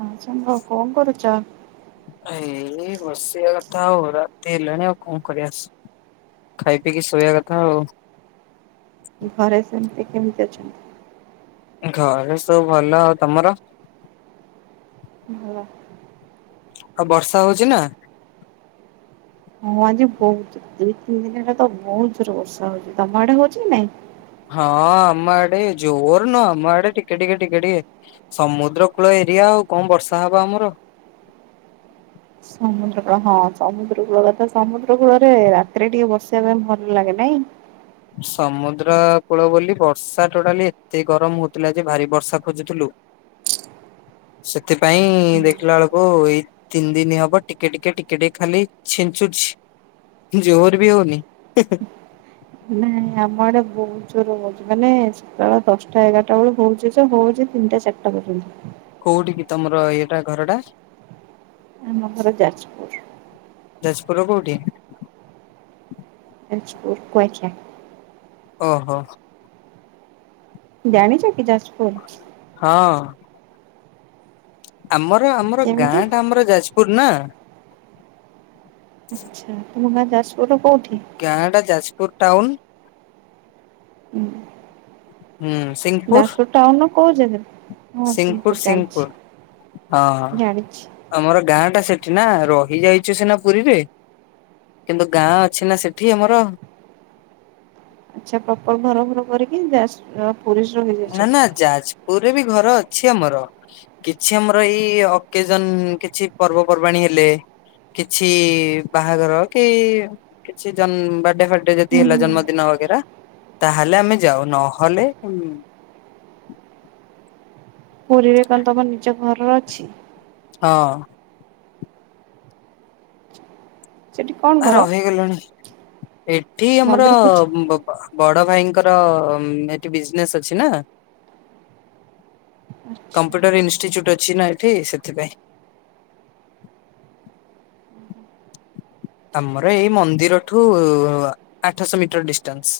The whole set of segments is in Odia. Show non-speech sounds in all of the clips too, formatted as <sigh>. ହଁ ସାଙ୍ଗ କଣ କରୁଛ? ଏଇ ବସିବା କଥା ଆଉ ରାତି ହେଲାଣି ଆଉ କଣ କରିଆସ। ଖାଇ ପିଇକି ଶୋଇବା କଥା ଆଉ। ଘରେ ସେମତି କେମିତି ଅଛନ୍ତି? ଘରେ ସବୁ ଭଲ ଆଉ ତମର? ହଁ। ଆଉ ବର୍ଷା ହଉଛିି ନା ହଁ ଆଜି ବହୁତ ଦୁଇ ତିନି ଦିନ ହେଲା ତ ବହୁତ ଜୋର ବର୍ଷା ହଉଛି ତମ ଆଡେ ହଉଛି ନାଇଁ। ହଁ ଆମ ଆଡେ ଜୋର ନୁହ ଆମ ଆଡେ ଟିକେ ଟିକେ ଟିକେ ଟିକେ ସମୁଦ୍ର କୂଳ ଏରିଆ ଆଉ କଣ ବର୍ଷା ହବ ଆମର। ସମୁଦ୍ର ପା ହଁ ସମୁଦ୍ରକୂଳ ରେ କଥା ସମୁଦ୍ରକୂଳରେ ରାତିରେ ଟିକେ ବସିବା ପାଇଁ ଭଲ ଲାଗେ ନାଇଁ। ସମୁଦ୍ର କୂଳ ବୋଲି ବର୍ଷା ଟୋଟାଲି ଏତେ ଗରମ ହଉଥିଲା ଯେ ଭାରି ବର୍ଷା ଖୋଜୁଥିଲୁ। <inaudible> ସେଥିପାଇଁ ଦେଖିଲା ବେଳକୁ ଏଇ ତିନି ଦିନ ହବ ଟିକେ ଟିକେ ଟିକେ ଟିକେ ଖାଲି ଛିଞ୍ଚୁଛି। ଜୋର ବି ହଉନି ନ ଆମର ବହୁତ ଜୋର ରେ ହଉଛି ମାନେ ସକାଳ ଦଶଟା ଏଗାରଟା ବେଳୁ ହଉଛି ଯେ ହଉଛି ତିନିଟା ଚାରିଟା ପର୍ଯ୍ୟନ୍ତ। କୋଉଠି କି ତମର ୟେଟା ଘର ଟା? ଆମ ଘର ଯାଜପୁର। ଯାଜପୁର ର କୋଉଠି? ଯାଜପୁର କୁଆଖିଆ। ଓହୋ। ଜାଣିଛ କିି ଯାଜପୁର। ହଁ। ଆମର ଆମର କେମିତି ଗାଁ ଟା ଆମର ଯାଜପୁର ନା। ଆଚ୍ଛା, ତୁମା ଗାଁ ଯାଜପୁର ର କୋଉଠି? ଗାଁ ଟା ଯାଜପୁର ଟାଉନ। ହୁ <inaudible> ହୁଁ ଶିଙ୍ଗିପୁର। ଟାଉନ ର କୋଉ ଜାଗା? ସିଂପୁର ସିଂପୁର ହଁ। ଜାଣିଛି। ଆମର ଗାଁ ଟା ସେଠି ନା ରହି ଯାଇଛୁ ସିନା ପୁରୀରେ। କିନ୍ତୁ ଗାଁ ଅଛି ନା ସେଠି ଆମର। ଆଚ୍ଛା ପ୍ରପର ଘର ଫର କରିକି ଯ ପୁରୀରେ ନା ରହିଯାଇଛ। ନା ଯାଜପୁରରେ ବି ଘର ଅଛି ଆମର। କିଛି ଆମର ଏଇ ଅକେଜନ୍ କିଛି ପର୍ବପର୍ବାଣୀ ହେଲେ କିଛି ବାହାଘର କି କିଛି ଜନ୍ ବାଡେ <unintelligible> <unintelligible> ଯଦି ହୁଁ ହେଲା ହୁଁ ଜନ୍ମଦିନ ବଗେରା ତାହେଲେ ଆମେ ଯାଉ ନହେଲେ ପୁରୀରେ କଣ ତମ ନିଜ ଘର ଅଛି? ହଁ। ସେଠି କଣ ଆ କର ରହିଗଲେଣି ଏଠି ଆମର ମନ୍ଦିର ପୂଜା <unintelligible> ବଡ଼ ଭାଇଙ୍କର ଏଠି ବିଜନେସ୍ ଅଛି ନା ଆଚ୍ଛା କମ୍ପ୍ୟୁଟର୍ ଇନଷ୍ଟିଚ୍ୟୁଟ୍ ଅଛି ନା ଏଠି ସେଥିପାଇଁ ଆମର ଏଇ ମନ୍ଦିରଠୁ ଆଠଶହ ମିଟର ଡିଷ୍ଟାନସ୍।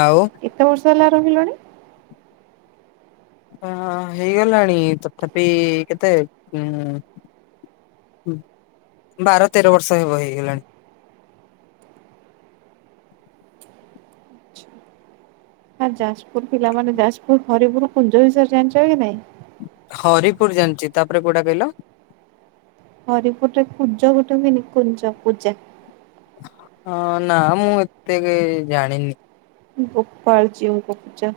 ଆଉ। କେତ ବର୍ଷ ହେଲା ରହିଲଣି? ହଁ ହେଇଗଲାଣି ତଥାପି କେତେ <unintelligible> ହୁଁ ବାର ତେର ବର୍ଷ ହେବ ହେଇଗଲାଣି। ହଁ ଯାଜପୁର ପିଲାମାନେ ଯାଜପୁର ହରିପୁର କୁଞ୍ଜ ବିଷୟରେ ଜାଣିଚ କି ନାଇଁ? ହରିପୁର ଜାଣିଚି ତାପରେ କୋଉଟା କହିଲ? ହରିପୁରରେ ପୂଜ ଗୋଟେ ହୁଏନି କୁଞ୍ଜ ପୂଜା। ହଁ ନା ମୁଁ ଏତେ କେ ଜାଣିନି। ଗୋପଳ ଜିଉଙ୍କୁ ପୂଜା।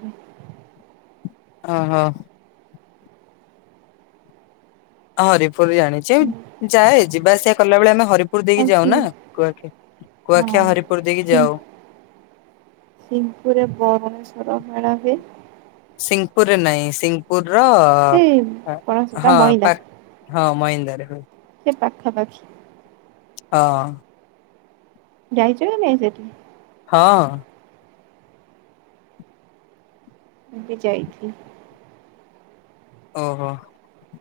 ଅହୋ। ହରିପୁର ବି ଜାଣିଚି ଯାଏ ଯିବା ଆସିବା କଲା ବେଳେ ଆମେ ହରି ପୁର ଦେଇକି ଆଉ ସି ଯାଉ ହଁ। ନା କୁଆଖିଆ-କୁଆଖିଆ ହରିପୁର ଦେଇକି ଯାଉ। ସିଂପୁରରେ ବଣେଶ୍ୱର ମେଳା ହୁଏ। ସିଂପୁରରେ ନାଇଁ ସିଂପୁର ସେ ର କଣ ସେଟା ହଁ ମଇଦା ପା ହଁ ମହେନ୍ଦାରେ। ସେ ପାଖାପାଖି। ହଁ। ଯାଇଚ କି ନାଇଁ ସେଠି। ହଁ। ମୁଁ ବି ଯାଇଚି। ଓହୋ।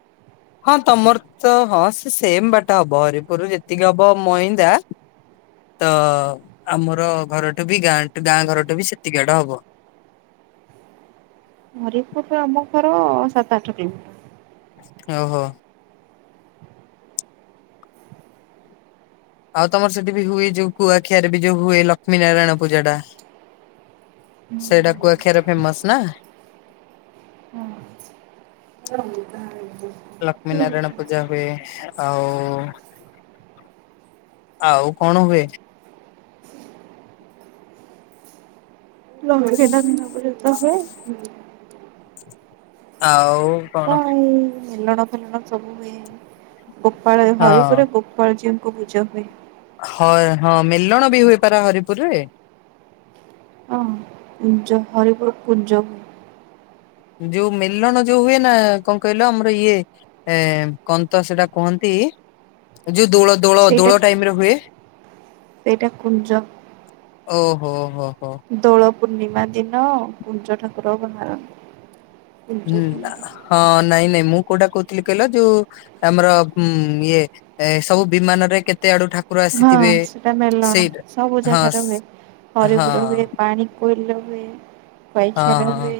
<inaudible> ହଁ ତମର ତ ହଁ ସେ ସେମ୍ ବାଟ ହବ ହରିପୁର ଯେତିକି ହବ ମଇନ୍ଦା ତ ଆମର ଘରଠୁ ବି ଗାଁ-ଗାଁ ଘରଠୁ ବି ସେତିକି ବାଟ ହବ। ହରିପୁରରୁ ଆମ ଘର ସାତ, ଆଠ କିଲୋମିଟର। ଓହୋ। ଆଉ ତମର ସେଠି ବି ହୁଏ ଯୋଉ କୁଆଖିଆରେ ବି ଯୋଉ ହୁଏ ଲକ୍ଷ୍ମୀ ନାରାୟଣ ପୂଜା ଟା ସେଇଟା କୁୁଆଖିଆରେ ଫେମସ୍ ନା? <inaudible> ଲକ୍ଷ୍ମୀ ନାରାୟଣ ପୂଜା ହୁଏ ଆଉ ଆଉ କଣ ହୁଏ? <inaudible> ଆଉ କଣ ଏଇ ମେଲଣ-ଫେଲଣ ସବୁ ହୁଏ ଗୋପାଳ ହଁ। ହରିପୁରେ <unintelligible> ଙ୍କୁ ପୂଜା ହୁଏ। ହଁ-ହଁ ମିଲଣ ବି ହୋଇପାରେ ହରିପୁରରେ। ହଁ। କୁଞ୍ଜ ହରିପୁର୍ କୁଞ୍ଜ ଯୋଉ ମେଲଣ ଯୋଉ ହୁଏ ନା, କଣ କହିଲ ଆମର ଇଏ ଏ କନ୍ତା ସେଟା କୁହନ୍ତି, ଯୋଉ ସେଇଟା ଦୋଳ-ଦୋଳ-ଦୋଳ ଟାଇମି ରେ ହୁଏ। ସେଇଟା କୁଞ୍ଜ। ଓହୋ-ହୋ-ହୋ! ଦୋଳ ପୂର୍ଣ୍ଣିମା ଦିନ କୁଞ୍ଜ ଠାକୁର ବାହାରନ୍ତି। କୁଞ୍ଜ ହୁଁ! କୁହନ୍ତି। ହଁ, ନାଇଁ-ନାଇଁ, ମୁଁ କୋଉଟା କହୁଥିଲି କହିଲ ଯୋଉ ଆମର ଇଏ ଏ ସବୁ ବିମାନରେ କେତେ ଆଡୁ ଠାକୁ ହଁ! ସେଟା ମେଲଣ, ସବୁ ହଁ ଜାଗାରେ ହୁଏ, ହଁ ହରିପୁର ହୁଏ ପାଣି କୋଇଲିରେ ହୁଏ ହଁ କୁଆଖିଆ ରେ ହଁ ହୁଏ।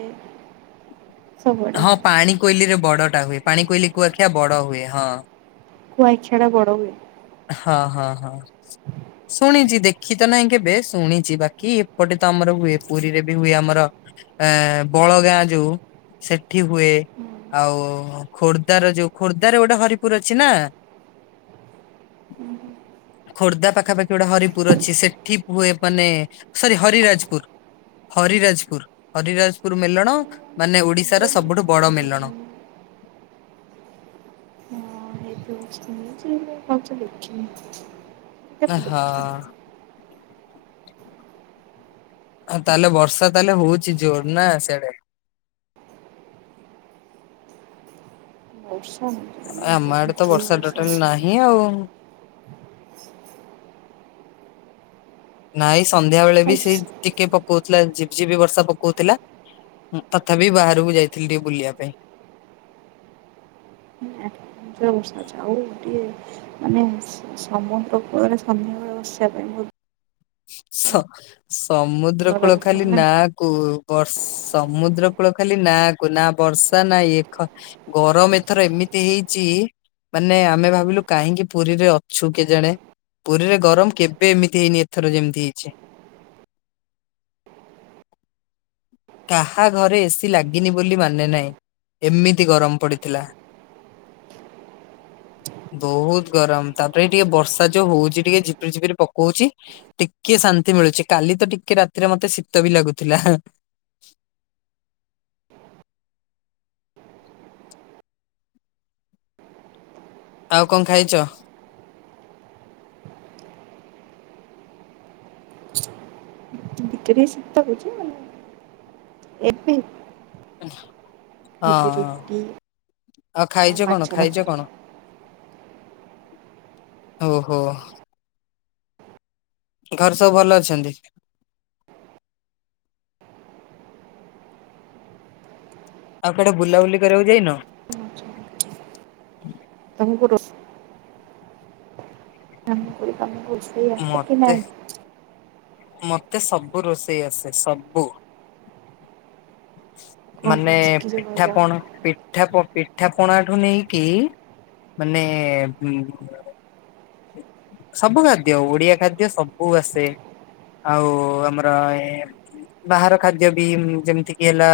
ସବୁଆଡେ। ହଁ! ପାଣି କୋଇଲି ରେ ବଡ ଟା ହୁଏ, ପାଣି କୋଇଲି, କୁଆଖିଆ ବଡ ହୁଏ ହଁ। କୁଆଖିଆ ଟା ବଡ ହୁଏ। ହଁ-ହଁ-ହଁ! <unintelligible> ଶୁଣିଛି, ଦେଖିତ ନାହିଁ କେବେ, ଶୁଣିଛି ବାକି ଏପଟେ ତମର ହୁଏ, ପୁରୀରେ ବି ହୁଏ ଆମର ଏଁ ବଳ ଗାଁ ଯୋଉ ସେଠି ହୁଏ। ଆଉ ଖୋର୍ଦ୍ଧାର ଯୋଉ, ଖୋର୍ଦ୍ଧାର ଗୋଟେ ହରିପୁର ଅଛି ନା ଖୋର୍ଦ୍ଧା ପାଖାପାଖି ଗୋଟେ ହରିପୁର ଅଛି, ସେଠି ହୁଏ ମାନେ ସରି ହରିରାଜପୁର। ହରିରାଜପୁର, ହରିରାଜପୁର ମେଲଣ ମାନେ ହଁ ଓଡିଶାର ସବୁଠୁ ବଡ ମେଲଣ। ପାସ ଦେଖି <inaudible> ଆହା! ତାହେଲେ ବର୍ଷା ତାହେଲେ ହଉଛି ଜୋର, ନା ସେଆଡେ? ବର୍ଷ ମାନେ ବହୁତ ଜୋରେ ବର୍ଷା ଅଛି। ଏ ଓ! ନାଇଁ ସନ୍ଧ୍ୟା ବେଳେ ବି ସେ ଟିକେ ପକେଉଥିଲା ଝିପିଝିପିବର୍ଷା ପକେଉଥିଲା। ତଥାପି ବାହାରକୁ ଯାଇଥିଲି ଟିକେ ବୁଲିବା ପାଇଁ। <inaudible> ମସା ଚାଉ ଗଟି <inaudible> ମାନେ, ସମୁଦ୍ର କୂଳରେ ସନ୍ଧ୍ୟାବେଳେ ବସିବା ପାଇଁ ବହୁ ସମୁଦ୍ର ଭଲ କୂଳ ଲାଗୁଥିବ ଖାଲି ନା କୁ ବର୍ଷ, ସମୁଦ୍ର କୂଳ ଖାଲି ନା କୁ ନା ବର୍ଷା ନା ଇଏ ଗରମ ଏଥର ଏମିତି ହେଇଛି ମାନେଆମେ ଭାବିଲୁ କାହିଁକି ପୁରୀରେ ଅଛୁ କେ ଜଣେ, ପୁରୀରେ ଗରମ କେବେ ଏମିତି ହେଇନି। ଏଥର ଯେମତି ହେଇଛି। କାହା ଘରେ ଏସି ଲାଗିନି ବୋଲି ମାନେ ନାହିଁ, ଏମିତି ଗରମ ପଡିଥିଲା। <unintelligible> ବହୁତ ଗରମ, ତାପରେ ଟିକେ ବର୍ଷା ଯୋଉ ହଉଛି ଟିକେ ଝିପିରି-ଝିପରି ପକେଉଛିି ଟିକେ ଶାନ୍ତି ମିଳୁଛି, କାଲି ତ ଟିକେ ରାତିରେ ମତେ ଶୀତ ବି ଲାଗୁଥିଲା। <unintelligible> ଆଉ କଣ ଖାଇଚ? ବିକ୍ରି ଶୀତ ହଉଛି ମେ ଏବେ <unintelligible> ହ <unintelligible> ହେଇଛି ରୁଟି ହଁ ଆଉ ଖାଇଚ ମାଛ କଣ ଖାଇଚ ତରକାରୀ। କଣ? ଓହୋ। ଘରେ ସବୁ ଭଲ ଅଛନ୍ତି। ଆଉ କୁଆଡେ ବୁଲାବୁଲି କରିବାକୁ ଯାଇନ? ତମକୁ ରୋ କାମ କରି କାମକୁ ମତେ ମତେ ସବୁ ରୋଷେଇ ଆସେ ସବୁ। କଣ କଣ ମାନେ ଶିଖିଛ ପିଠା କହିଲ? ପଣ ପି ପିଠାକୁ ପିଠା ପଣାଠୁ ନେଇକି ମାନେ ସବୁ ଖାଦ୍ୟ, ଓଡିଆ ଖାଦ୍ୟ ସବୁ ଆସେ। ଆଉ ଆମର ଏ ବାହାର ଖାଦ୍ୟ ବି ଯେମିତି କି ହେଲା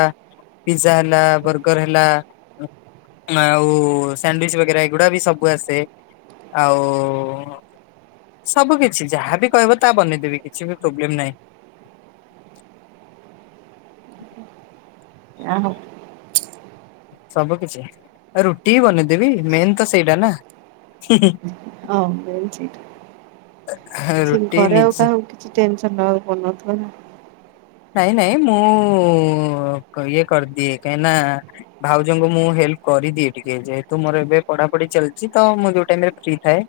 ପିଜ୍ଜା ହେଲା, ବର୍ଗର ହେଲା, ଆଉ ସାଣ୍ଡୁଇଚ ବଗେରା ଏଇଗୁଡା ବି ସବୁ ଆସେ। ଆଉ କଣ? ସବୁ କିଛି ଯାହାବି କହିବ ତା ବନେଇଦେବି କିଛି ବି ପ୍ରୋବ୍ଲେମ ନାହିଁ। ଯାହାହଉ ସବୁ କିଛି, ଏ ରୁଟି ବି ବନେଇଦେବି। ମେନ ତ ସେଇଟା ନା। ହଁ ମେନ ସେଇଟା। କିଛି ରୁଟି ଘରେ ଆଉ ନିଜେ କାହାକୁ କିଛି ଟେନସନ୍ ନବାକୁ ପଡୁନଥିବ, ନା? ନାଇଁ ନାଇଁ ମୁଁ ଇଏ କରିଦିଏ। କାହିଁକି ନା ଭାଉଜଙ୍କୁ ମୁଁ ହେଲ୍ପ କରିଦିଏ ଟିକେ। ଯେହେତୁ ମୋର ଏବେ ପଢାପଢି ଚାଲିଚି ତ ମୁଁ ଯୋଉ ଟାଇମରେ ଫ୍ରି ଥାଏ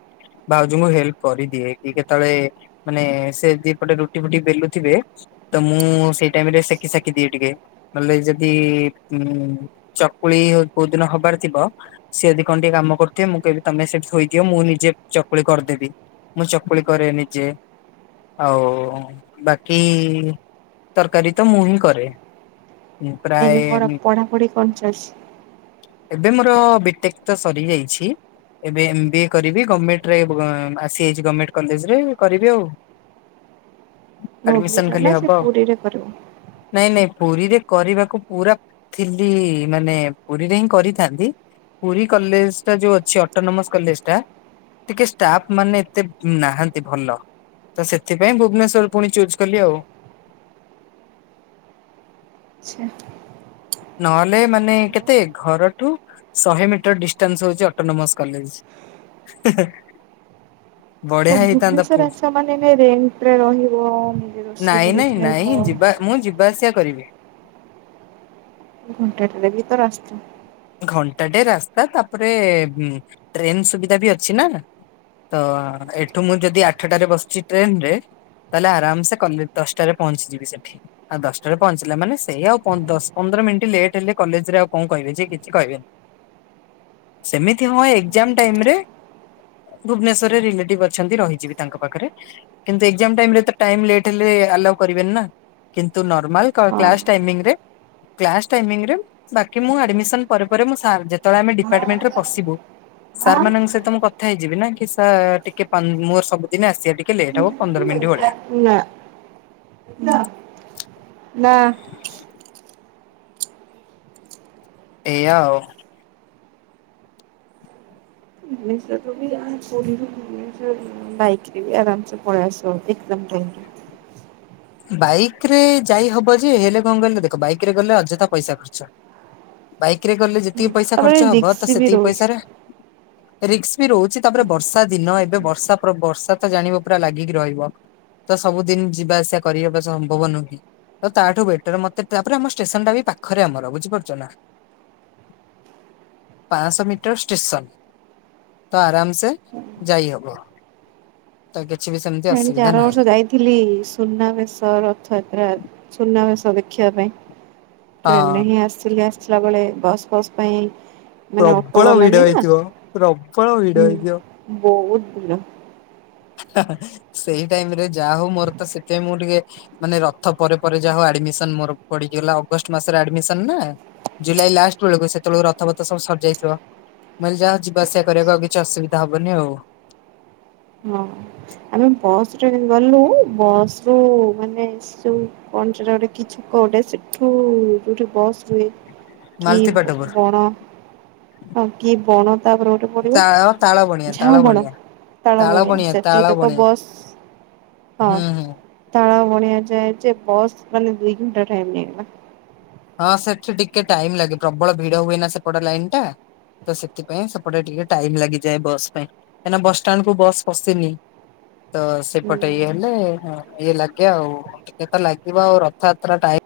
ଭାଉଜଙ୍କୁ ହେଲ୍ପ କରିଦିଏ। କି କେତେବେଳେ ମାନେ ସେ ଦିପଟେ ରୁଟି ଫୁଟି ବେଲୁଥିବେ ତ ମୁଁ ସେଇ ଟାଇମ ରେ ସେକି ସେଖି ଦିଏ ଟିକେ। ନହେଲେ ଯଦି ଉ ଚକୁଳି କୋଉ ଦିନ ହବାର ଥିବ ସିଏ ଯଦି କଣ ଟିକେ କାମ କରୁଥିବେ ମୁଁ କହିବି ତମେ ସେଠି ଥୋଇଦିଅ ମୁଁ ନିଜେ ଚକୁଳି କରିଦେବି। ମୁଁ ଚକୁଳି କରେ ନିଜେ। ଆଉ ବାକି ତରକାରୀ ତ ମୁଁ ହିଁ କରେ। ମୁଁ ପ୍ରାୟ ଏଇନେ ପ ପଢାପଢ଼ି କଣ ଚାଲିଚି? ଏବେ ମୋର ବିଟେକ୍ ତ ସରି ଯାଇଛି। ଏବେ ଏମ ବି ଏ କରିବି। ଗଭମେଣ୍ଟରେ ଆସିଯାଇଛି ଗଣମେଣ୍ଟ କଲେଜରେ କରିବି ଆଉ। ଆଡମିସନ ଭୁବନେଶ୍ୱର ଖାଲି ନା ହବ ସେ ଆଉ ପୁରୀରେ କରିବ? ନାଇଁ ନାଇଁ ପୁରୀରେ କରିବାକୁ ପୁରା ଥିବି, ମାନେ ପୁରୀରେ ହିଁ କରିଥାନ୍ତି ପୁରୀ କଲେଜ ଟା ଯୋଉ ଅଛି ଅଟୋନୋମସ କଲେଜ ଟା ଟିକେ ଷ୍ଟାଫ ମାନେ ଏତେ ନାହାନ୍ତି ଭଲ। ତ ସେଥିପାଇଁ ଭୁବନେଶ୍ଵର ପୁଣି ଚୁଜ୍ କଲି ଆଉ। ଛ ନହେଲେ ମାନେ କେତେ ଘରଠୁ ଶହେ ମିଟର ଡିଷ୍ଟାନ୍ସ ହଉଛି ଅଟୋନମସ କଲେଜ। ବଢିଆ ଓ ହେଇଥାନ୍ତା ପୁ ଭୁବନେଶ୍ୱରରେ ଅଛ ମାନେ ଏଇନେ ରେଣ୍ଟରେ ରହିବ, ନିଜେ ରୋଷେଇ ନାଇଁ ନାଇଁ କରିକି ନାଇଁ ଖାଇବ ଯିବା ମୁଁ ଯିବା ଆସିବା କରିବି। ଘଣ୍ଟାଟେ ଲାଗିବ ତ ରାସ୍ତା। ଘଣ୍ଟାଟେ ରାସ୍ତା ତାପରେ ଟ୍ରେନ ସୁବିଧା ବି ଅଛି ନା। ତ ଏଠୁ ମୁଁ ଯଦି ଆଠଟାରେ ବସୁଚି ଟ୍ରେନରେ ତାହେଲେ ଆରାମ ସେ କଲେ ଦଶଟାରେ ପହଞ୍ଚିଯିବି ସେଠି। ଆଉ ଦଶଟାରେ ପହଞ୍ଚିଲା ମାନେ ସେଇଆ। ଆଉ ଦଶ ପନ୍ଦର ମିନିଟ ଲେଟ୍ ହେଲେ କଲେଜ ରେ ଆଉ କଣ କହିବେ ଯେ କିଛି କିଛି କହିଲେ। ସେମିତି ହଁ ଏଗଜାମ ଟାଇମ୍ ରେ ଭୁବନେଶ୍ଵରରେ ରିଲେଟିଭ ଅଛନ୍ତି। ରହିଯିବି ତାଙ୍କ ପାଖରେ କିନ୍ତୁ ଏଗଜାମ ଟାଇମରେ ତ ଟାଇମ୍ ଲେଟ୍ ହେଲେ ଆଲାଉ କରିବେନି ନା କିନ୍ତୁ ନର୍ମାଲ କ କ୍ଲାସ ଟାଇମିଙ୍ଗରେ କ୍ଲାସ ଟାଇମିଙ୍ଗରେ ବାକି ମୁଁ ଆଡମିସନ ପରେ ପରେ ମୁ ସାର୍ ଯେତେବେଳେ ଆମେ ଡିପାର୍ଟମେଣ୍ଟ ରେ ପଶିବୁ। ସାର୍ ହଁ ମାନଙ୍କ ସହିତ ମୁଁ କଥା ହେଇଯିବି ନା କି ସାର୍ ଟିକେ ପାନ ମୋର ସବୁଦିନ ଆସିବା ଟିକେ ଲେଟ୍ ହବ। ପନ୍ଦର ମିନିଣ୍ଟି ୱେଟ। ହାପ ପୁଆ <inaudible> ନା <inaudible> ନା ଏଇଆଉ ବିସ୍ ସାତଦିଆ <inaudible> ମୁଁ ସବୁଦିନ ନିଜ ବାଇକରେ ବି ଆରାମ ସେ ପଳେଇ ଆସିବ ଏକଦମ ଟାଇମରେ <unintelligible> ବାଇକ ରେ ଯାଇ ହବ ଯେ ହେଲେ କଣ କହିଲ ଦେଖ ବାଇକ ରେ ଗଲେ ଅଯଥା ପଇସା ଖର୍ଚ୍ଚ ବାଇକ ରେ ଗଲେ ଯେତିକି ପଇସା ତାପରେ ଖର୍ଚ୍ଚ ହବ ତ ରିକ୍ସ ବି ସେତିକି ରହୁଛି। ପଇସାରେ <unintelligible> ରିକ୍ସ ବି ରହୁଛି। ତାପରେ ବର୍ଷା ଦିନ ଏବେ ବର୍ଷା ପ୍ରବ ବର୍ଷା ତ ଜାଣିବ ପୁରା ଲାଗିକି ରହିବ। ତ ସବୁଦିନ ଯିବା ଆସିବା କରିବା ସମ୍ଭବ ନୁହଁ କି ତ ତାଠୁ ବେଟର ମତେ ତାପରେ ଆମ ଷ୍ଟେସନ ଟା ବି ପାଖରେ ଆମର ବୁଝିପାରୁଚ ନା <inaudible> ପାଁଶହ ମିଟର ଷ୍ଟେସନ ତ ଆରାମ ସେ ଯାଇହବ। ତ କିଛି ବି ସେମିତି ମୁଁ ବି ଅସୁବିଧା ଚାର ନାହିଁ ବର୍ଷ ଯାଇ <unintelligible> ଥିଲି ସୁନାବେଶ ରଥଯାତ୍ରା ସୁନାବେଶ ଦେଖିବା ପାଇଁ ଟ୍ରେନରେ ହଁ ହିଁ ଆସିଥିଲି। ଆସିଥିଲା ବେଳେ ବସ୍ ପସ୍ ପାଇଁ ମାନେ ଅଟୋ ପ୍ରବଳ ଗଲାନି ଭିଡ ନା ହେଇଥିବ। ପ୍ରବଳ ହୁଁ ଭିଡ ହେଇଥିବ। ବହୁତ ଦୂର ହାଁ -ହାଁ ସେଇ ଟାଇମ ରେ ଯା ହଉ ମୋର ତ ସେଥିପାଇଁ ମୁଁ ଟିକେ ମାନେ ରଥ ପରେ ପରେ ଯାହା ହଉ ଆମିସନ ମୋର ପଡିଗିଲା। ଅଗଷ୍ଟ ମାସରେ ଆଡମିସନ ନା ଜୁଲାଇ ଲାଷ୍ଟ ବେଳକୁ ସେତେବେଳକୁ ରଥପଥ ସବୁ ସରିଯାଇଥିବ। ମୁଁ କହିଲି ଯାହା ଯିବା ଆସିବା କରିବାକୁ ଆଉ କିଛି ଅସୁବିଧା ହବନି ଆଉ ହଁ। <inaudible> ଆମେ ବସରେ ଗଲୁ ବସ ରୁ ମାନେ <unintelligible> କିଛି କରେ ସେଠୁ ଯୋଉଠି ବସ୍ ରୁହେ କିଏ ମାଲତିପାଟପୁର ବଣ, ହଁ କି ବଣ ତାପରେ ଗୋଟେ ତାପରେ ତା ତାଳ ବଣିଆ ତାଳ ଝାଉଁ ବଣ ବଣିଆ ତାଳ ବଣିଆ ସେତିକି ତ ତ ବସ୍ ହଁ ହୁଁ ହୁଁ ତାଳ ବଣିଆ ଯାଏ ଯେ ବସ୍ ମାନେ ଦୁଇ ଘଣ୍ଟା ଟାଇମ ନେଇଗଲା। ହଁ ସେଠି ଟିକେ ଟାଇମ ଲାଗେ ପ୍ରବଳ ଭିଡ ହୁଏନା ସେପଟେ ଲାଇନ ଟା ତ ସେଥିପାଇଁ ସେପଟେ ଟିକେ ଟାଇମ ଲାଗିଯାଏ। ବସ୍ ପାଇଁ କାହିଁକିନା ବସ୍ ଷ୍ଟାଣ୍ଡ କୁ ବସ୍ ପଶେନି ତ ସେପଟେ ହୁଁ। ଇଏ ହେଲେ ହଁ ଇଏ ଲାଗେ ଆଉ ଟିକେ ତ ଲାଗିବ ଆଉ ରଥଯାତ୍ରା ଟାଇମ୍